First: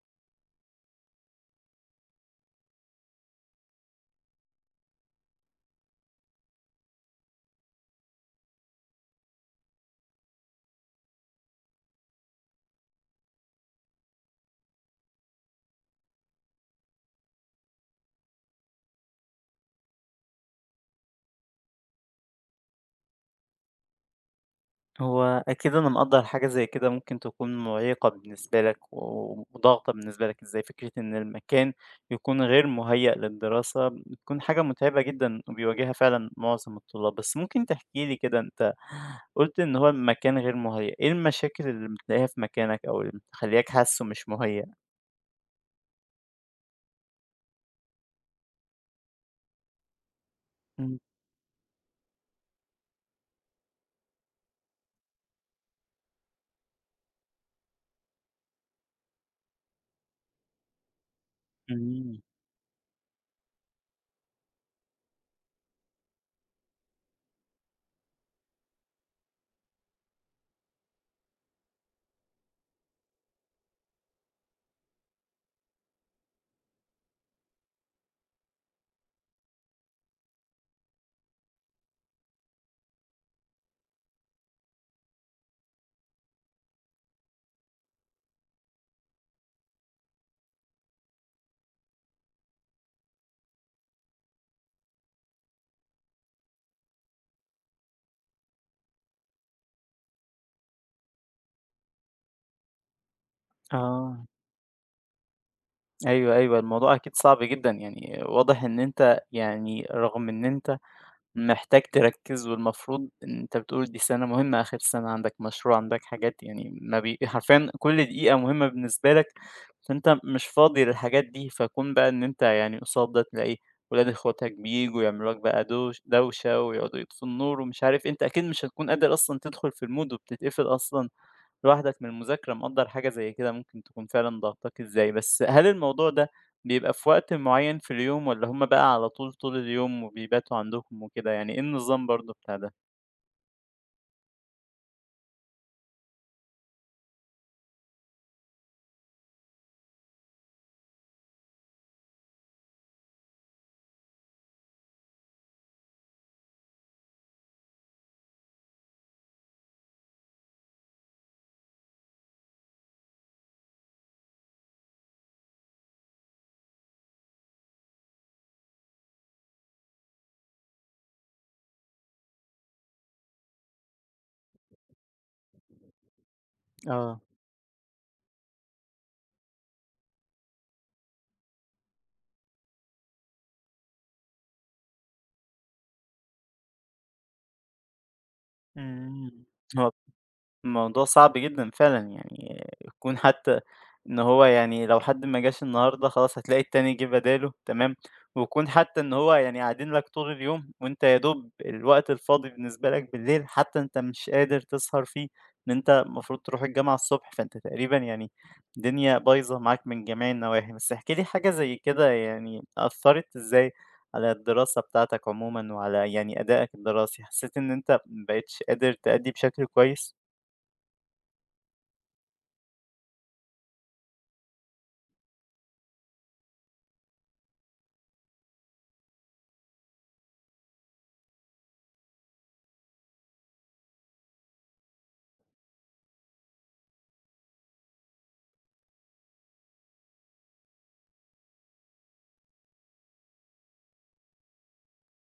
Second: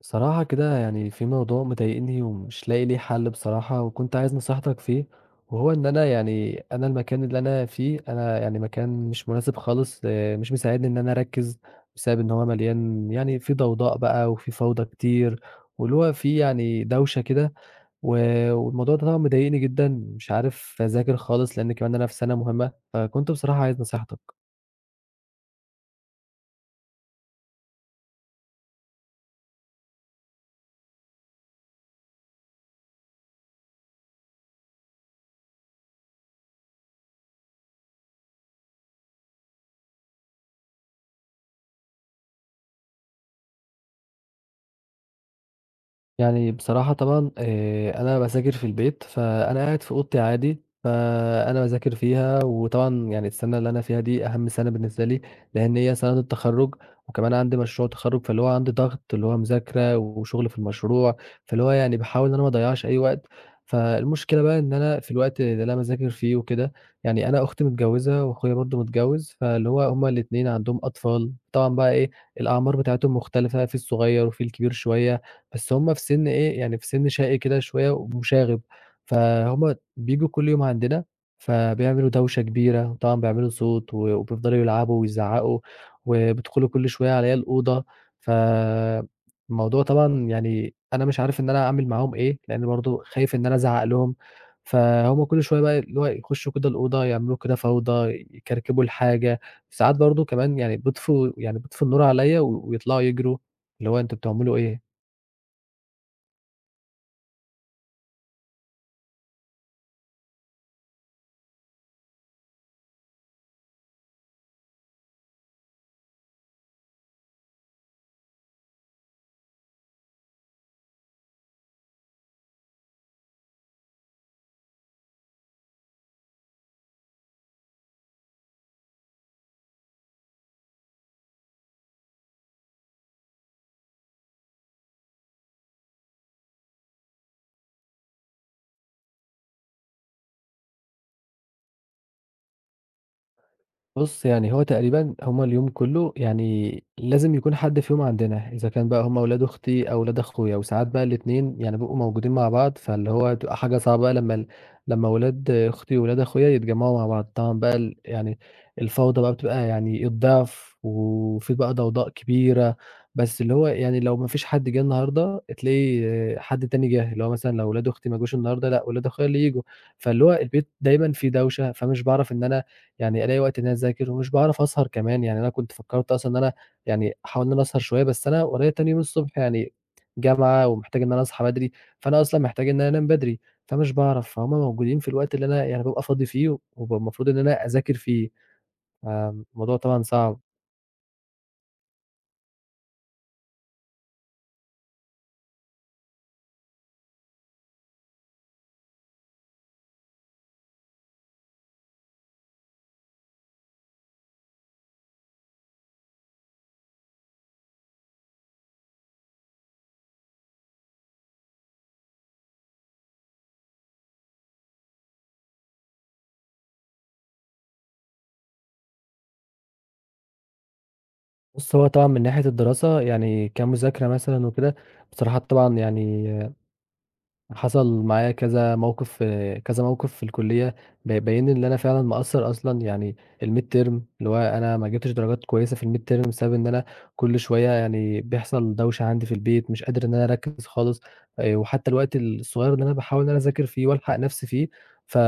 بصراحة كده يعني في موضوع مضايقني ومش لاقي ليه حل بصراحة، وكنت عايز نصيحتك فيه. وهو إن أنا يعني أنا المكان اللي أنا فيه، أنا يعني مكان مش مناسب خالص، آه، مش مساعدني إن أنا أركز بسبب إن هو مليان يعني في ضوضاء بقى وفي فوضى كتير، واللي هو فيه يعني دوشة كده. والموضوع ده طبعا مضايقني جدا، مش عارف أذاكر خالص، لأن كمان أنا في سنة مهمة، فكنت بصراحة عايز نصيحتك. هو أكيد أنا مقدّر حاجة زي كده ممكن تكون مُعيقة بالنسبة لك و وضاغطة بالنسبة لك إزاي، فكرة إن المكان يكون غير مُهيأ للدراسة بتكون حاجة مُتعبة جدًا وبيواجهها فعلًا معظم الطلاب، بس ممكن تحكي لي كده أنت قُلت إن هو المكان غير مُهيأ، إيه المشاكل اللي بتلاقيها في مكانك أو اللي مخلّياك حاسّه مش مُهيأ؟ يعني بصراحة طبعًا، أنا باذاكر في البيت، فأنا قاعد في أوضتي عادي، إمم. فأنا باذاكر فيها. وطبعًا يعني السَنة اللي أنا فيها دي أهم سَنة بالنسبة لي، لإن هي سَنة التخرُّج، وكمان عندي مشروع تخرُّج، فاللي هو عندي ضغط اللي هو مذاكرة وشغل في المشروع، فاللي هو يعني إمم. باحاول إن أنا ما أضيّعش أي وقت. فالمشكلة بقى إن أنا في الوقت اللي أنا باذاكر فيه وكده، يعني أنا أختي متجوّزة وأخويا برضه متجوّز، فاللي هو هم الاتنين عندهم أطفال، طبعًا بقى إيه، الأعمار بتاعتهم مختلفة، في الصغيّر وفي الكبير شوية. بس هُم في سِن إيه، يعني في سِن شقي كده شوية ومشاغب، فهُم بييجوا كل يوم عندنا، فبيعملوا دوشة كبيرة، وطبعًا بيعملوا صوت وبيفضلوا يلعبوا ويزعّقوا وبيدخلوا كل شوية عليَّ الأوضة. فالموضوع طبعًا، يعني أنا مش عارف إن أنا أعمل معاهم إيه، لإن برضه خايف إن أنا أزعّق لهم، فهُم كل شوية بقى اللي هو يخشوا كده الأوضة، يعملوا كده فوضى، يكركبوا الحاجة، ساعات برضه كمان يعني بيطفوا النور عليَّ ويطلعوا يجروا، اللي هو أنتم آه. بتعملوا إيه. أيوه، أيوه، الموضوع أكيد صعب جدًا، يعني واضح إن أنت يعني رغم إن أنت محتاج تركّز والمفروض إن أنت بتقول دي سَنة مهمة، آخر سَنة عندك مشروع، عندك حاجات يعني ما بي حرفيًا كل دقيقة مهمة بالنسبة لك، فأنت مش فاضي للحاجات دي، فكون بقى إن أنت يعني قصاد ده تلاقي ولاد إخواتك بييجوا يعملوا لك بقى دوشة ويقعدوا يطفوا النور ومش عارف إيه، أنت أكيد مش هتكون قادر أصلًا تدخل في الmood وبتتقفل أصلًا لوحدك من المذاكرة مقدّر حاجة زي كده ممكن تكون فعلًا ضاغطاك إزاي، بس هل الموضوع ده بيبقى في وقت معيّن في اليوم والّا هم بقى على طول طول اليوم وبيباتوا عندكم وكده، يعني إيه النظام برضه بتاع ده؟ بُص، يعني هو تقريبًا هم اليوم كُلّه يعني لازم يكون حد فيهم عندنا، إذا كان بقى هم ولاد أختي أو ولاد أخويا، وساعات بقى الاتنين يعني بيبقوا موجودين مع بعض، فاللي هو تبقى حاجة صعبة بقى لمّا ولاد أختي وولاد أخويا يتجمّعوا مع بعض. طبعًا بقى ال يعني الفوضى بقى بتبقى يعني الضعف، وفي بقى ضوضاء كبيرة، بس اللي هو يعني لو ما فيش حد جه النهارده، تلاقي آه، حد تاني جه، اللي هو مثلًا لو ولاد أختي ما جوش النهارده، لأ ولاد أخويا اللي ييجوا، فاللي هو البيت دايمًا فيه دوشة. فمش باعرف إن أنا يعني ألاقي وقت إن أنا أذاكر، ومش باعرف أسهر كمان. يعني أنا كنت فكّرت أصلًا إن أنا يعني آه. أحاول إن أنا أسهر شوية، بس أنا ورايا تاني يوم الصبح يعني جامعة، ومحتاج إن أنا أصحى بدري، فأنا أصلًا محتاج إن أنا أنام بدري. فمش باعرف، فهُم موجودين في الوقت اللي أنا يعني بابقى فاضي فيه وبابقى المفروض إن أنا أذاكر فيه. إمم. فالموضوع هو طبعًا صعب. الموضوع صعب جدًا فعلًا، يعني يكون حتى إن هو يعني لو حد ما جاش النهارده خلاص هتلاقي التاني جِه بداله تمام، ويكون حتى إن هو يعني قاعدين لك طول اليوم وأنت يا دوب الوقت الفاضي بالنسبة لك بالليل حتى أنت مش قادر تسهر فيه، إن أنت المفروض تروح الجامعة الصبح، فأنت تقريبًا يعني الدنيا بايظة معاك من جميع النواحي. بس احكِ لي حاجة زي كده يعني أثّرت إزاي على الدراسة بتاعتك عمومًا وعلى يعني أدائك الدراسي؟ حسيت إن أنت ما بقيتش قادر تأدّي بشكل كويس؟ بُص، هو طبعًا من ناحية الدراسة يعني كمذاكرة مثلًا وكده، بصراحة طبعًا يعني حصل معايا كذا موقف، في كذا موقف في الكلية بيبين لي إن أنا فعلًا مقصّر أصلًا، يعني الmid term، اللي هو أنا ما جِبتش درجات كويسة في الmid term بسبب إن أنا كل شوية يعني بيحصل دوشة عندي في البيت، مش قادر إن أنا أركّز خالص. وحتى الوقت الصغير اللي أنا باحاول إن أنا أذاكر فيه وألحق نَفْسي فيه، ف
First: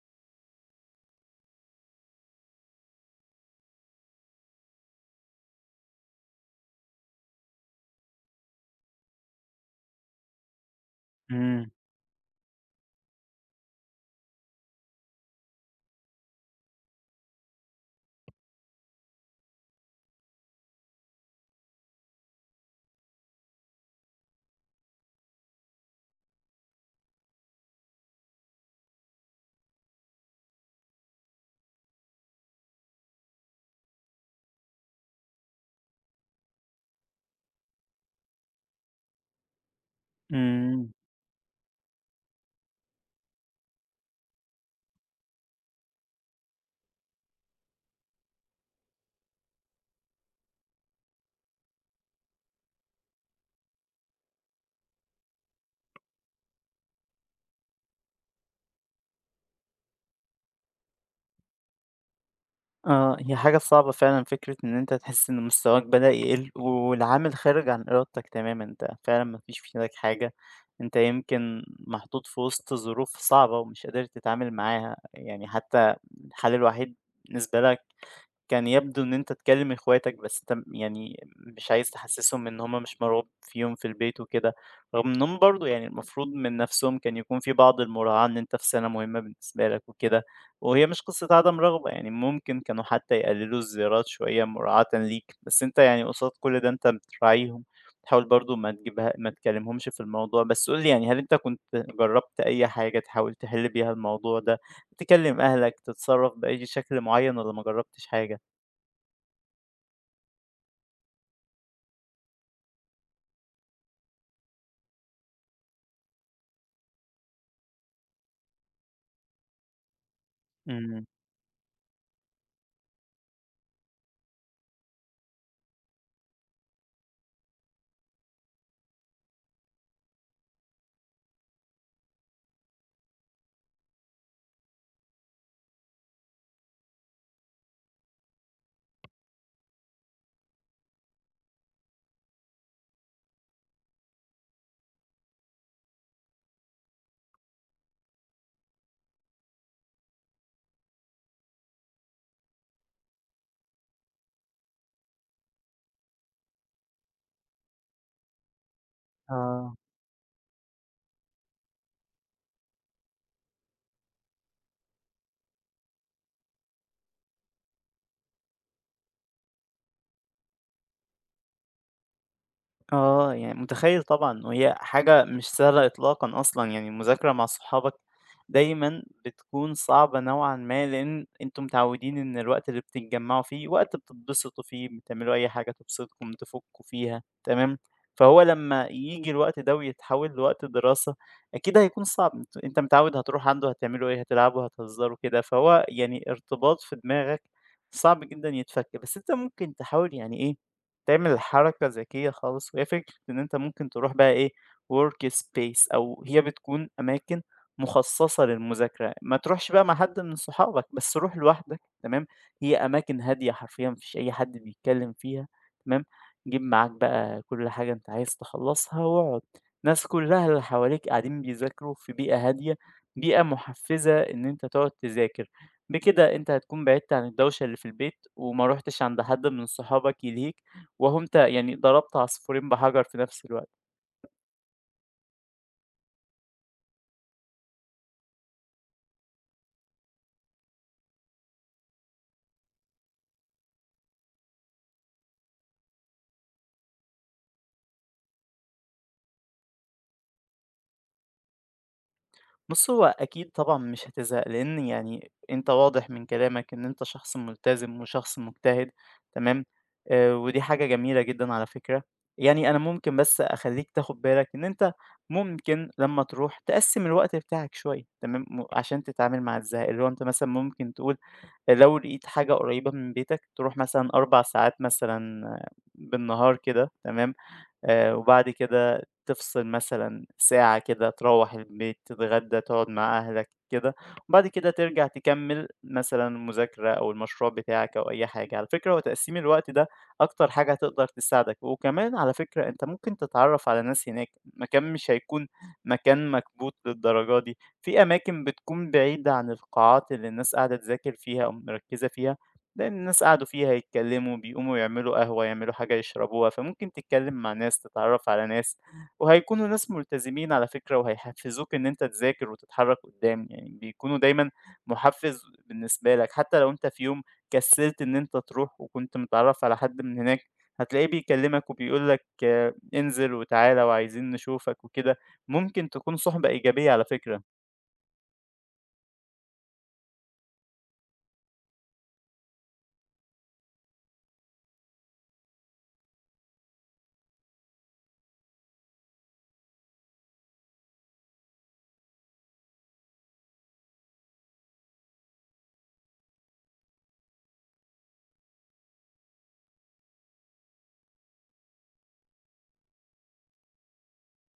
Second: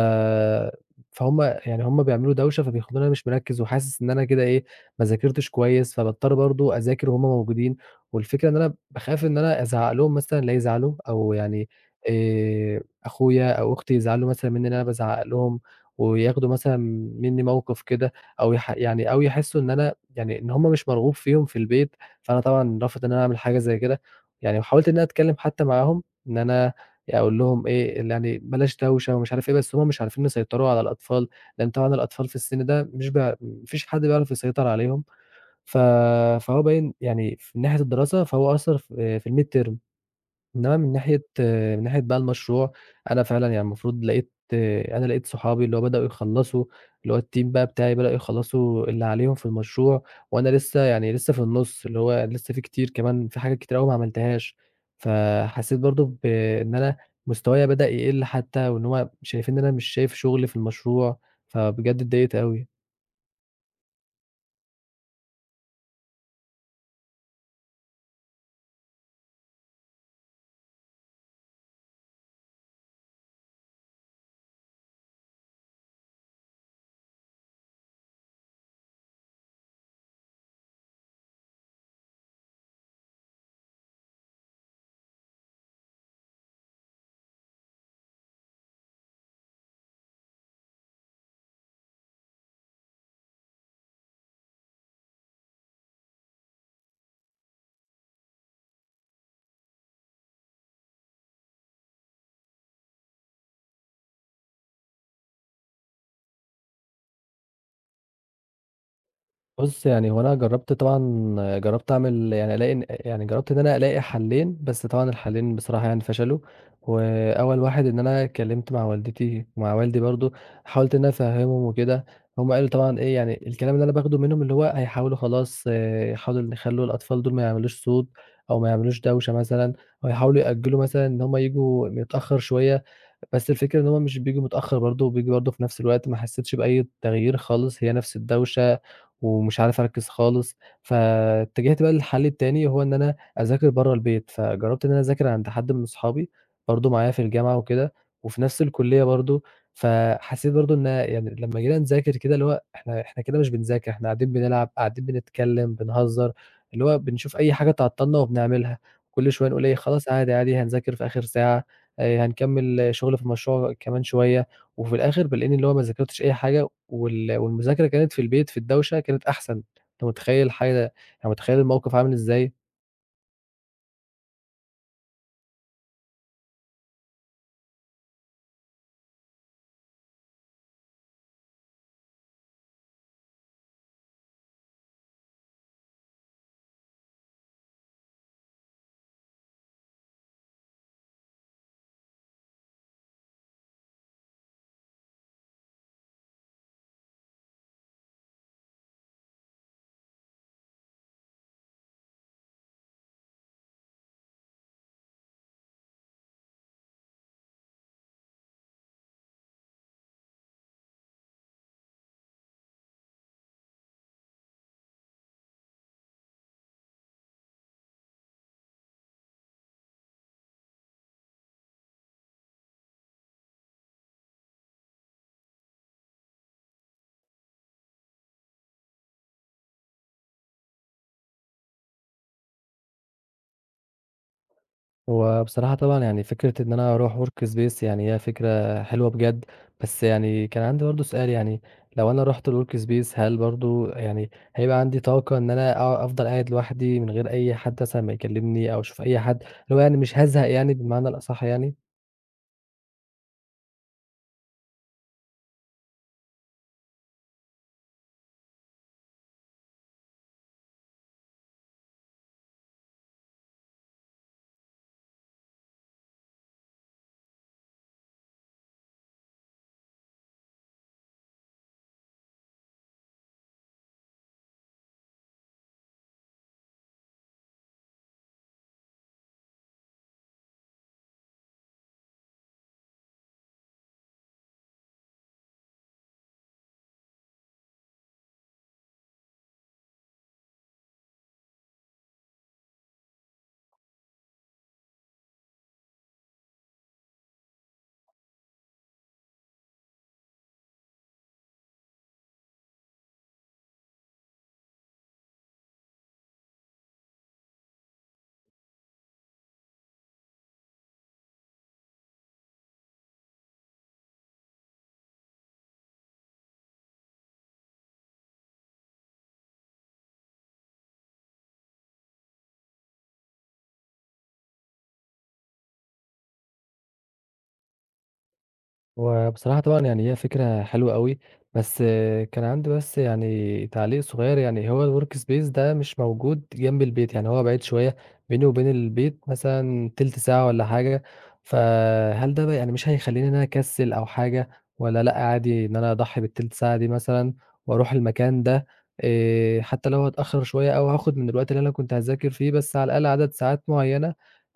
فهُم يعني هُم بيعملوا دوشة، فبيخلّوني أنا مش مركّز، وحاسس إن أنا كده إيه، ما ذاكرتش كويس، فباضطر برضه أذاكر وهُم موجودين. والفكرة إن أنا باخاف إن أنا أزعّق لهم مثلًا لا يزعلوا، أو يعني إمم. أخويا أو أختي يزعلوا مثلًا منّي إن أنا بازعّق لهم، وياخدوا مثلًا منّي موقِف كده، أو يحسّوا إن أنا يعني إن هُم مش مرغوب فيهم في البيت، فأنا طبعًا رافض إن أنا أعمل حاجة زي كده. يعني وحاولت إن أنا أتكلّم حتّى معاهم، إن أنا أقول لهم إيه، اللي يعني بلاش دوشة ومش عارف إيه، بس هُم مش عارفين يسيطروا على الأطفال، لإن طبعًا الأطفال في السِن ده مش بي ما فيش حد بيعرف يسيطر عليهم. ف فهو باين يعني في من ناحية الدراسة، فهو أثّر في الmid term. إنما إمم. من ناحية بقى المشروع، أنا فعلًا يعني المفروض لقيت، أنا لقيت صحابي اللي هو بدأوا يخلّصوا، اللي هو الteam بقى بتاعي بدأوا يخلّصوا اللي عليهم في المشروع، وأنا لسه يعني لسه في النُص، اللي هو لسه في كتير كمان، في حاجات كتير أوي ما عملتهاش. فحسيت برضه بإن أنا مستوايا بدأ يقل حتى، وإن هو شايفين إن أنا مش شايف شغل في المشروع، فبجد اتضايقت أوي. آه، هي حاجة صعبة فعلًا فكرة إن أنت تحس إن مستواك بدأ يقل، والعامل خارج عن إرادتك تمامًا، أنت فعلًا ما فيش في إيدك حاجة، أنت يمكن محطوط في وسط ظروف صعبة ومش قادر تتعامل معاها، يعني حتى الحل الوحيد بالنسبة لك كان يبدو إن أنت تكلّم إخواتك، بس أنت يعني مش عايز تحسّسهم إن هُم مش مرغوب فيهم في البيت وكده، رغم إنّهم برضه يعني المفروض من نَفْسهم كان يكون في بعض المراعاة إن أنت في سَنة مهمة بالنسبة لك وكده، وهي مش قصّة عدم رغبة، يعني ممكن كانوا حتى يقلّلوا الزيارات شوية مراعاةً ليك، بس أنت يعني قصاد كل ده أنت بتراعيهم، بتحاول برضه ما تجيبها ما تكلّمهمش في الموضوع، بس قُل لي يعني هل أنت كنت جرّبت أي حاجة تحاول تحِل بيها الموضوع ده، تكلّم أهلك، تتصرّف بأي شكل معيّن والّا ما جرّبتش حاجة؟ بُص، يعني هو أنا جرّبت طبعًا، جرّبت أعمل يعني ألاقي إن يعني جرّبت إن أنا ألاقي حَلّين، بس طبعًا الحَلّين بصراحة يعني فشلوا. وأول واحد إن أنا اتكلّمت مع والدتي ومع والدي برضه، حاولت إن إمم. أنا أفهّمهم وكده، هم قالوا طبعًا إيه، يعني الكلام اللي أنا باخده منهم اللي هو هيحاولوا خلاص آه، يحاولوا إن يخلّوا الأطفال دول ما يعملوش صوت أو ما يعملوش دوشة مثلًا، أو يحاولوا يأجّلوا مثلًا إن هم ييجوا متأخّر شوية. بس الفكرة إن هُم مش بييجوا متأخّر برضه، وبييجوا برضه في نفس الوقت، ما حسّيتش بأي تغيير خالص، هي نفس الدوشة، ومش عارف أركّز خالص. فاتجهت بقى للحل التاني، هو إن أنا أذاكر برّه البيت، فجرّبت إن أنا أذاكر عند حد من صحابي برضه معايا في الجامعة وكده، وفي نفس الكُلّية برضه. فحسّيت برضه إن يعني لمّا جينا نذاكر كده، اللي هو إحنا كده مش بنذاكر، إحنا قاعدين بنلعب، قاعدين بنتكلّم، بنهزّر، اللي هو بنشوف أي حاجة تعطّلنا وبنعملها، كل شوية نقول إيه، آه. خلاص عادي، عادي هنذاكر في آخر ساعة. هنكمّل شغل في المشروع كمان شوية، وفي الآخر بالاقيني اللي هو ما ذاكرتش أي حاجة، والمذاكرة كانت في البيت في الدوشة كانت أحسن. أنت متخيّل حاجة يعني متخيّل الموقف عامل إزاي؟ آه. يعني متخيّل طبعًا وهي حاجة مش سهلة إطلاقًا أصلًا، يعني المذاكرة مع صحابك دايمًا بتكون صعبة نوعًا ما، لإن أنتم متعوّدين إن الوقت اللي بتتجمّعوا فيه وقت بتتبسطوا فيه، بتعملوا أي حاجة تبسطكم، تفُكّوا فيها، تمام؟ فهو لمّا ييجي الوقت ده ويتحوّل لوقت دراسة، أكيد هيكون صعب، أنت متعوّد هتروح عنده هتعملوا إيه، هتلعبوا، هتهزروا كده، فهو يعني ارتباط في دماغك صعب جدًا يتفك. بس أنت ممكن تحاول يعني إيه تعمل حركة ذكية خالص وهي فكرة إن أنت ممكن تروح بقى إيه work space أو هي بتكون أماكن مخصصة للمذاكرة، ما تروحش بقى مع حد من صحابك، بس روح لوحدك، تمام. هي أماكن هادية، حرفيا مفيش أي حد بيتكلم فيها، تمام. جيب معاك بقى كل حاجة أنت عايز تخلصها واقعد. الناس كلها اللي حواليك قاعدين بيذاكروا في بيئة هادية، بيئة محفزة إن أنت تقعد تذاكر. بكده أنت هتكون بعدت عن الدوشة اللي في البيت وما روحتش عند حد من صحابك يلهيك، وأهو أنت يعني ضربت عصفورين بحجر في نفس الوقت. هو بصراحة طبعًا يعني فكرة إن أنا أروح workspace يعني هي فكرة حلوة بجد، بس يعني كان عندي برضه سؤال يعني، لو أنا رُحت الworkspace، هل برضه يعني هيبقى عندي طاقة إن أنا أفضل قاعد لوحدي من غير أي حد مثلًا ما يكلّمني أو أشوف أي حد، اللي هو يعني مش هازهق يعني بالمعنى الأصح يعني؟ بُص، هو أكيد طبعًا مش هتزهق، لإن يعني أنت واضح من كلامك إن أنت شخص ملتزم وشخص مجتهد، تمام. ودي حاجة جميلة جدًا على فكرة. يعني أنا ممكن بس أخلّيك تاخد بالك إن أنت ممكن لمّا تروح تقسّم الوقت بتاعك شوية، تمام، عشان تتعامل مع الزهق، اللي هو أنت مثلًا ممكن تقول لو لقيت حاجة قريبة من بيتك تروح مثلًا 4 ساعات مثلًا آه، بالنهار كده، تمام، وبعد كده تفصل مثلًا ساعة كده، تروّح البيت، تتغدى، تقعد مع أهلك كده، وبعد كده ترجع تكمّل مثلًا مذاكرة أو المشروع بتاعك أو أي حاجة. على فكرة هو تقسيم الوقت ده أكتر حاجة هتقدر تساعدك، وكمان على فكرة أنت ممكن تتعرّف على ناس هناك، المكان مش هيكون مكان مكبوت للدرجة دي، في أماكن بتكون بعيدة عن القاعات اللي الناس قاعدة تذاكر فيها أو مركّزة فيها. لأن الناس قعدوا فيها يتكلموا، بيقوموا يعملوا قهوة، يعملوا حاجة يشربوها، فممكن تتكلم مع ناس، تتعرّف على ناس، وهيكونوا ناس ملتزمين على فكرة وهيحفّزوك إن أنت تذاكر وتتحرّك قدّام، يعني بيكونوا دايمًا مُحفّز بالنسبة لك، حتى لو أنت في يوم كسّلت إن أنت تروح وكنت متعرّف على حد من هناك، هتلاقيه بيكلمك وبيقول لك انزل وتعالَ وعايزين نشوفك وكده، ممكن تكون صُحبة إيجابية على فكرة. وبصراحة طبعًا يعني هي فكرة حلوة أوي، بس آه، كان عندي بس يعني تعليق صغير، يعني هو الwork space ده مش موجود جنب البيت، يعني هو بعيد شوية، بيني وبين البيت مثلًا تِلت ساعة والّا حاجة. فهل ده بقى يعني مش هيخلّيني إن أنا أكسّل أو حاجة، والّا لأ عادي إن أنا أضحي بالتِلت ساعة دي مثلًا وأروح المكان ده، حتى لو هاتأخّر شوية أو هاخد من الوقت اللي أنا كنت هاذاكر فيه، بس على الأقل عدد ساعات معيّنة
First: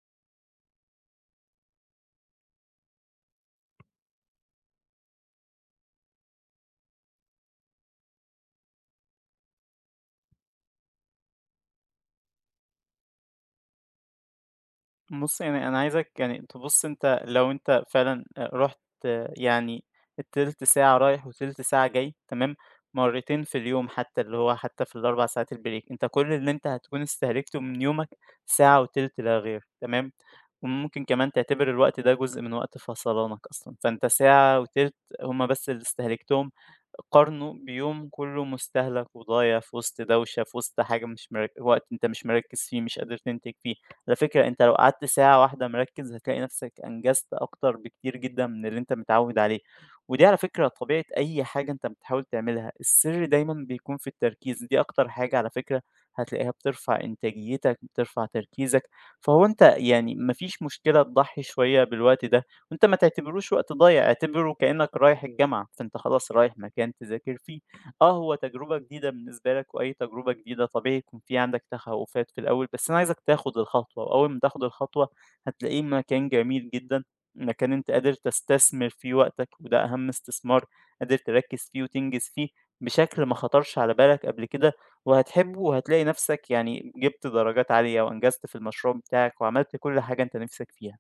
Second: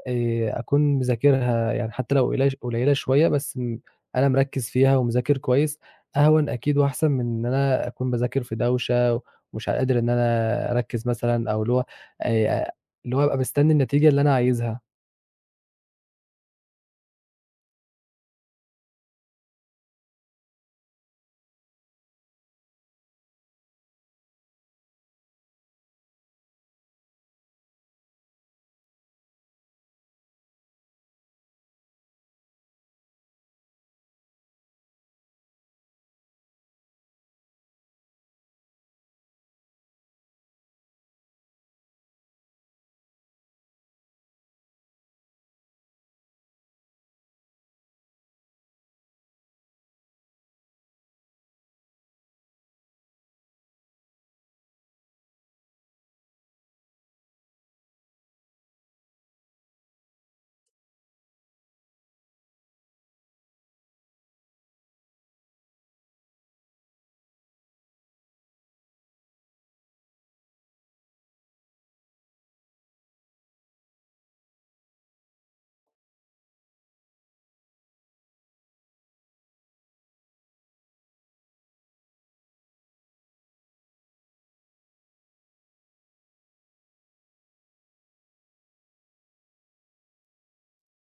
أكون مذاكرها، يعني حتى لو قليلة شوية بس أنا مركّز فيها ومذاكر كويس، أهون أكيد وأحسن من إن أنا أكون باذاكر في دوشة ومش قادر إن أنا أركّز مثلًا، أو آآ اللي هو أبقى مستني النتيجة اللي أنا عايزها. بُص، يعني أنا عايزك يعني تبُص أنت لو أنت فعلًا رُحت يعني التِلت ساعة رايح وتِلت ساعة جاي تمام، مرّتين في اليوم حتى، اللي هو حتى في ال4 ساعات الbreak أنت كل اللي أنت هتكون استهلكته من يومك ساعة وتِلت لا غير تمام، وممكن كمان تعتبر الوقت ده جزء من وقت فصلانك أصلًا، فأنت ساعة وتِلت هم بس اللي استهلكتهم، قارنه بيوم كله مستهلك وضايع في وسط دوشة، في وسط حاجة مش مرك وقت أنت مش مركّز فيه، مش قادر تنتج فيه. على فكرة أنت لو قعدت ساعة واحدة مركّز هتلاقي نفسك أنجزت أكتر بكتير جدًا من اللي أنت متعوّد عليه، ودي على فكرة طبيعة أي حاجة أنت بتحاول تعملها، السر دايمًا بيكون في التركيز، دي أكتر حاجة على فكرة هتلاقيها بترفع إنتاجيتك، بترفع تركيزك، فهو أنت يعني ما فيش مشكلة تضحّي شوية بالوقت ده، وأنت ما تعتبروش وقت ضايع، اعتبره كإنّك رايح الجامعة، فأنت خلاص رايح مكان تذاكر فيه. آه، هو تجربة جديدة بالنسبة لك، وأي تجربة جديدة طبيعي يكون في عندك تخوّفات في الأول، بس أنا عايزك تاخد الخطوة، وأول ما تاخد الخطوة هتلاقيه مكان جميل جدًا، مكان أنت قادر تستثمر فيه وقتك، وده أهم استثمار قادر تركّز فيه وتنجز فيه بشكل ما خطرش على بالك قبل كده، وهتحبه وهتلاقي نفسك يعني جِبت درجات عالية وأنجزت في المشروع بتاعك، وعملت كل حاجة أنت نِفْسك فيها.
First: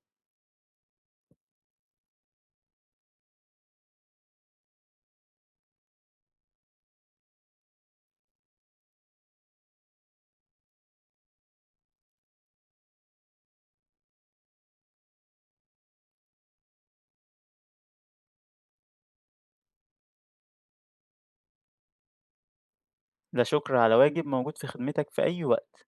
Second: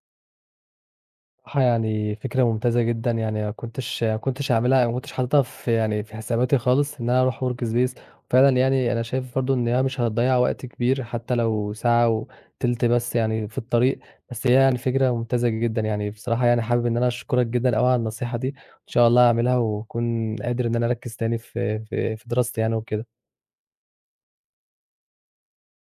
بصراحة يعني فكرة ممتازة جدًا، يعني ما كنتش هاعملها أو ما كنتش حاططها في يعني في حساباتي خالص، إن أنا أروح workspace، وفعلًا يعني أنا شايف برضه إن هي مش هتضيّع وقت كبير، حتى لو ساعة وتِلت بس يعني في الطريق. بس هي يعني فكرة ممتازة جدًا يعني، بصراحة يعني حابب إن أنا أشكرك جدًا أوي على النصيحة دي، إن شاء الله هاعملها وأكون قادر إن أنا أركّز تاني في دراستي يعني وكده. لا شكر على واجب، موجود في خدمتك في أي وقت.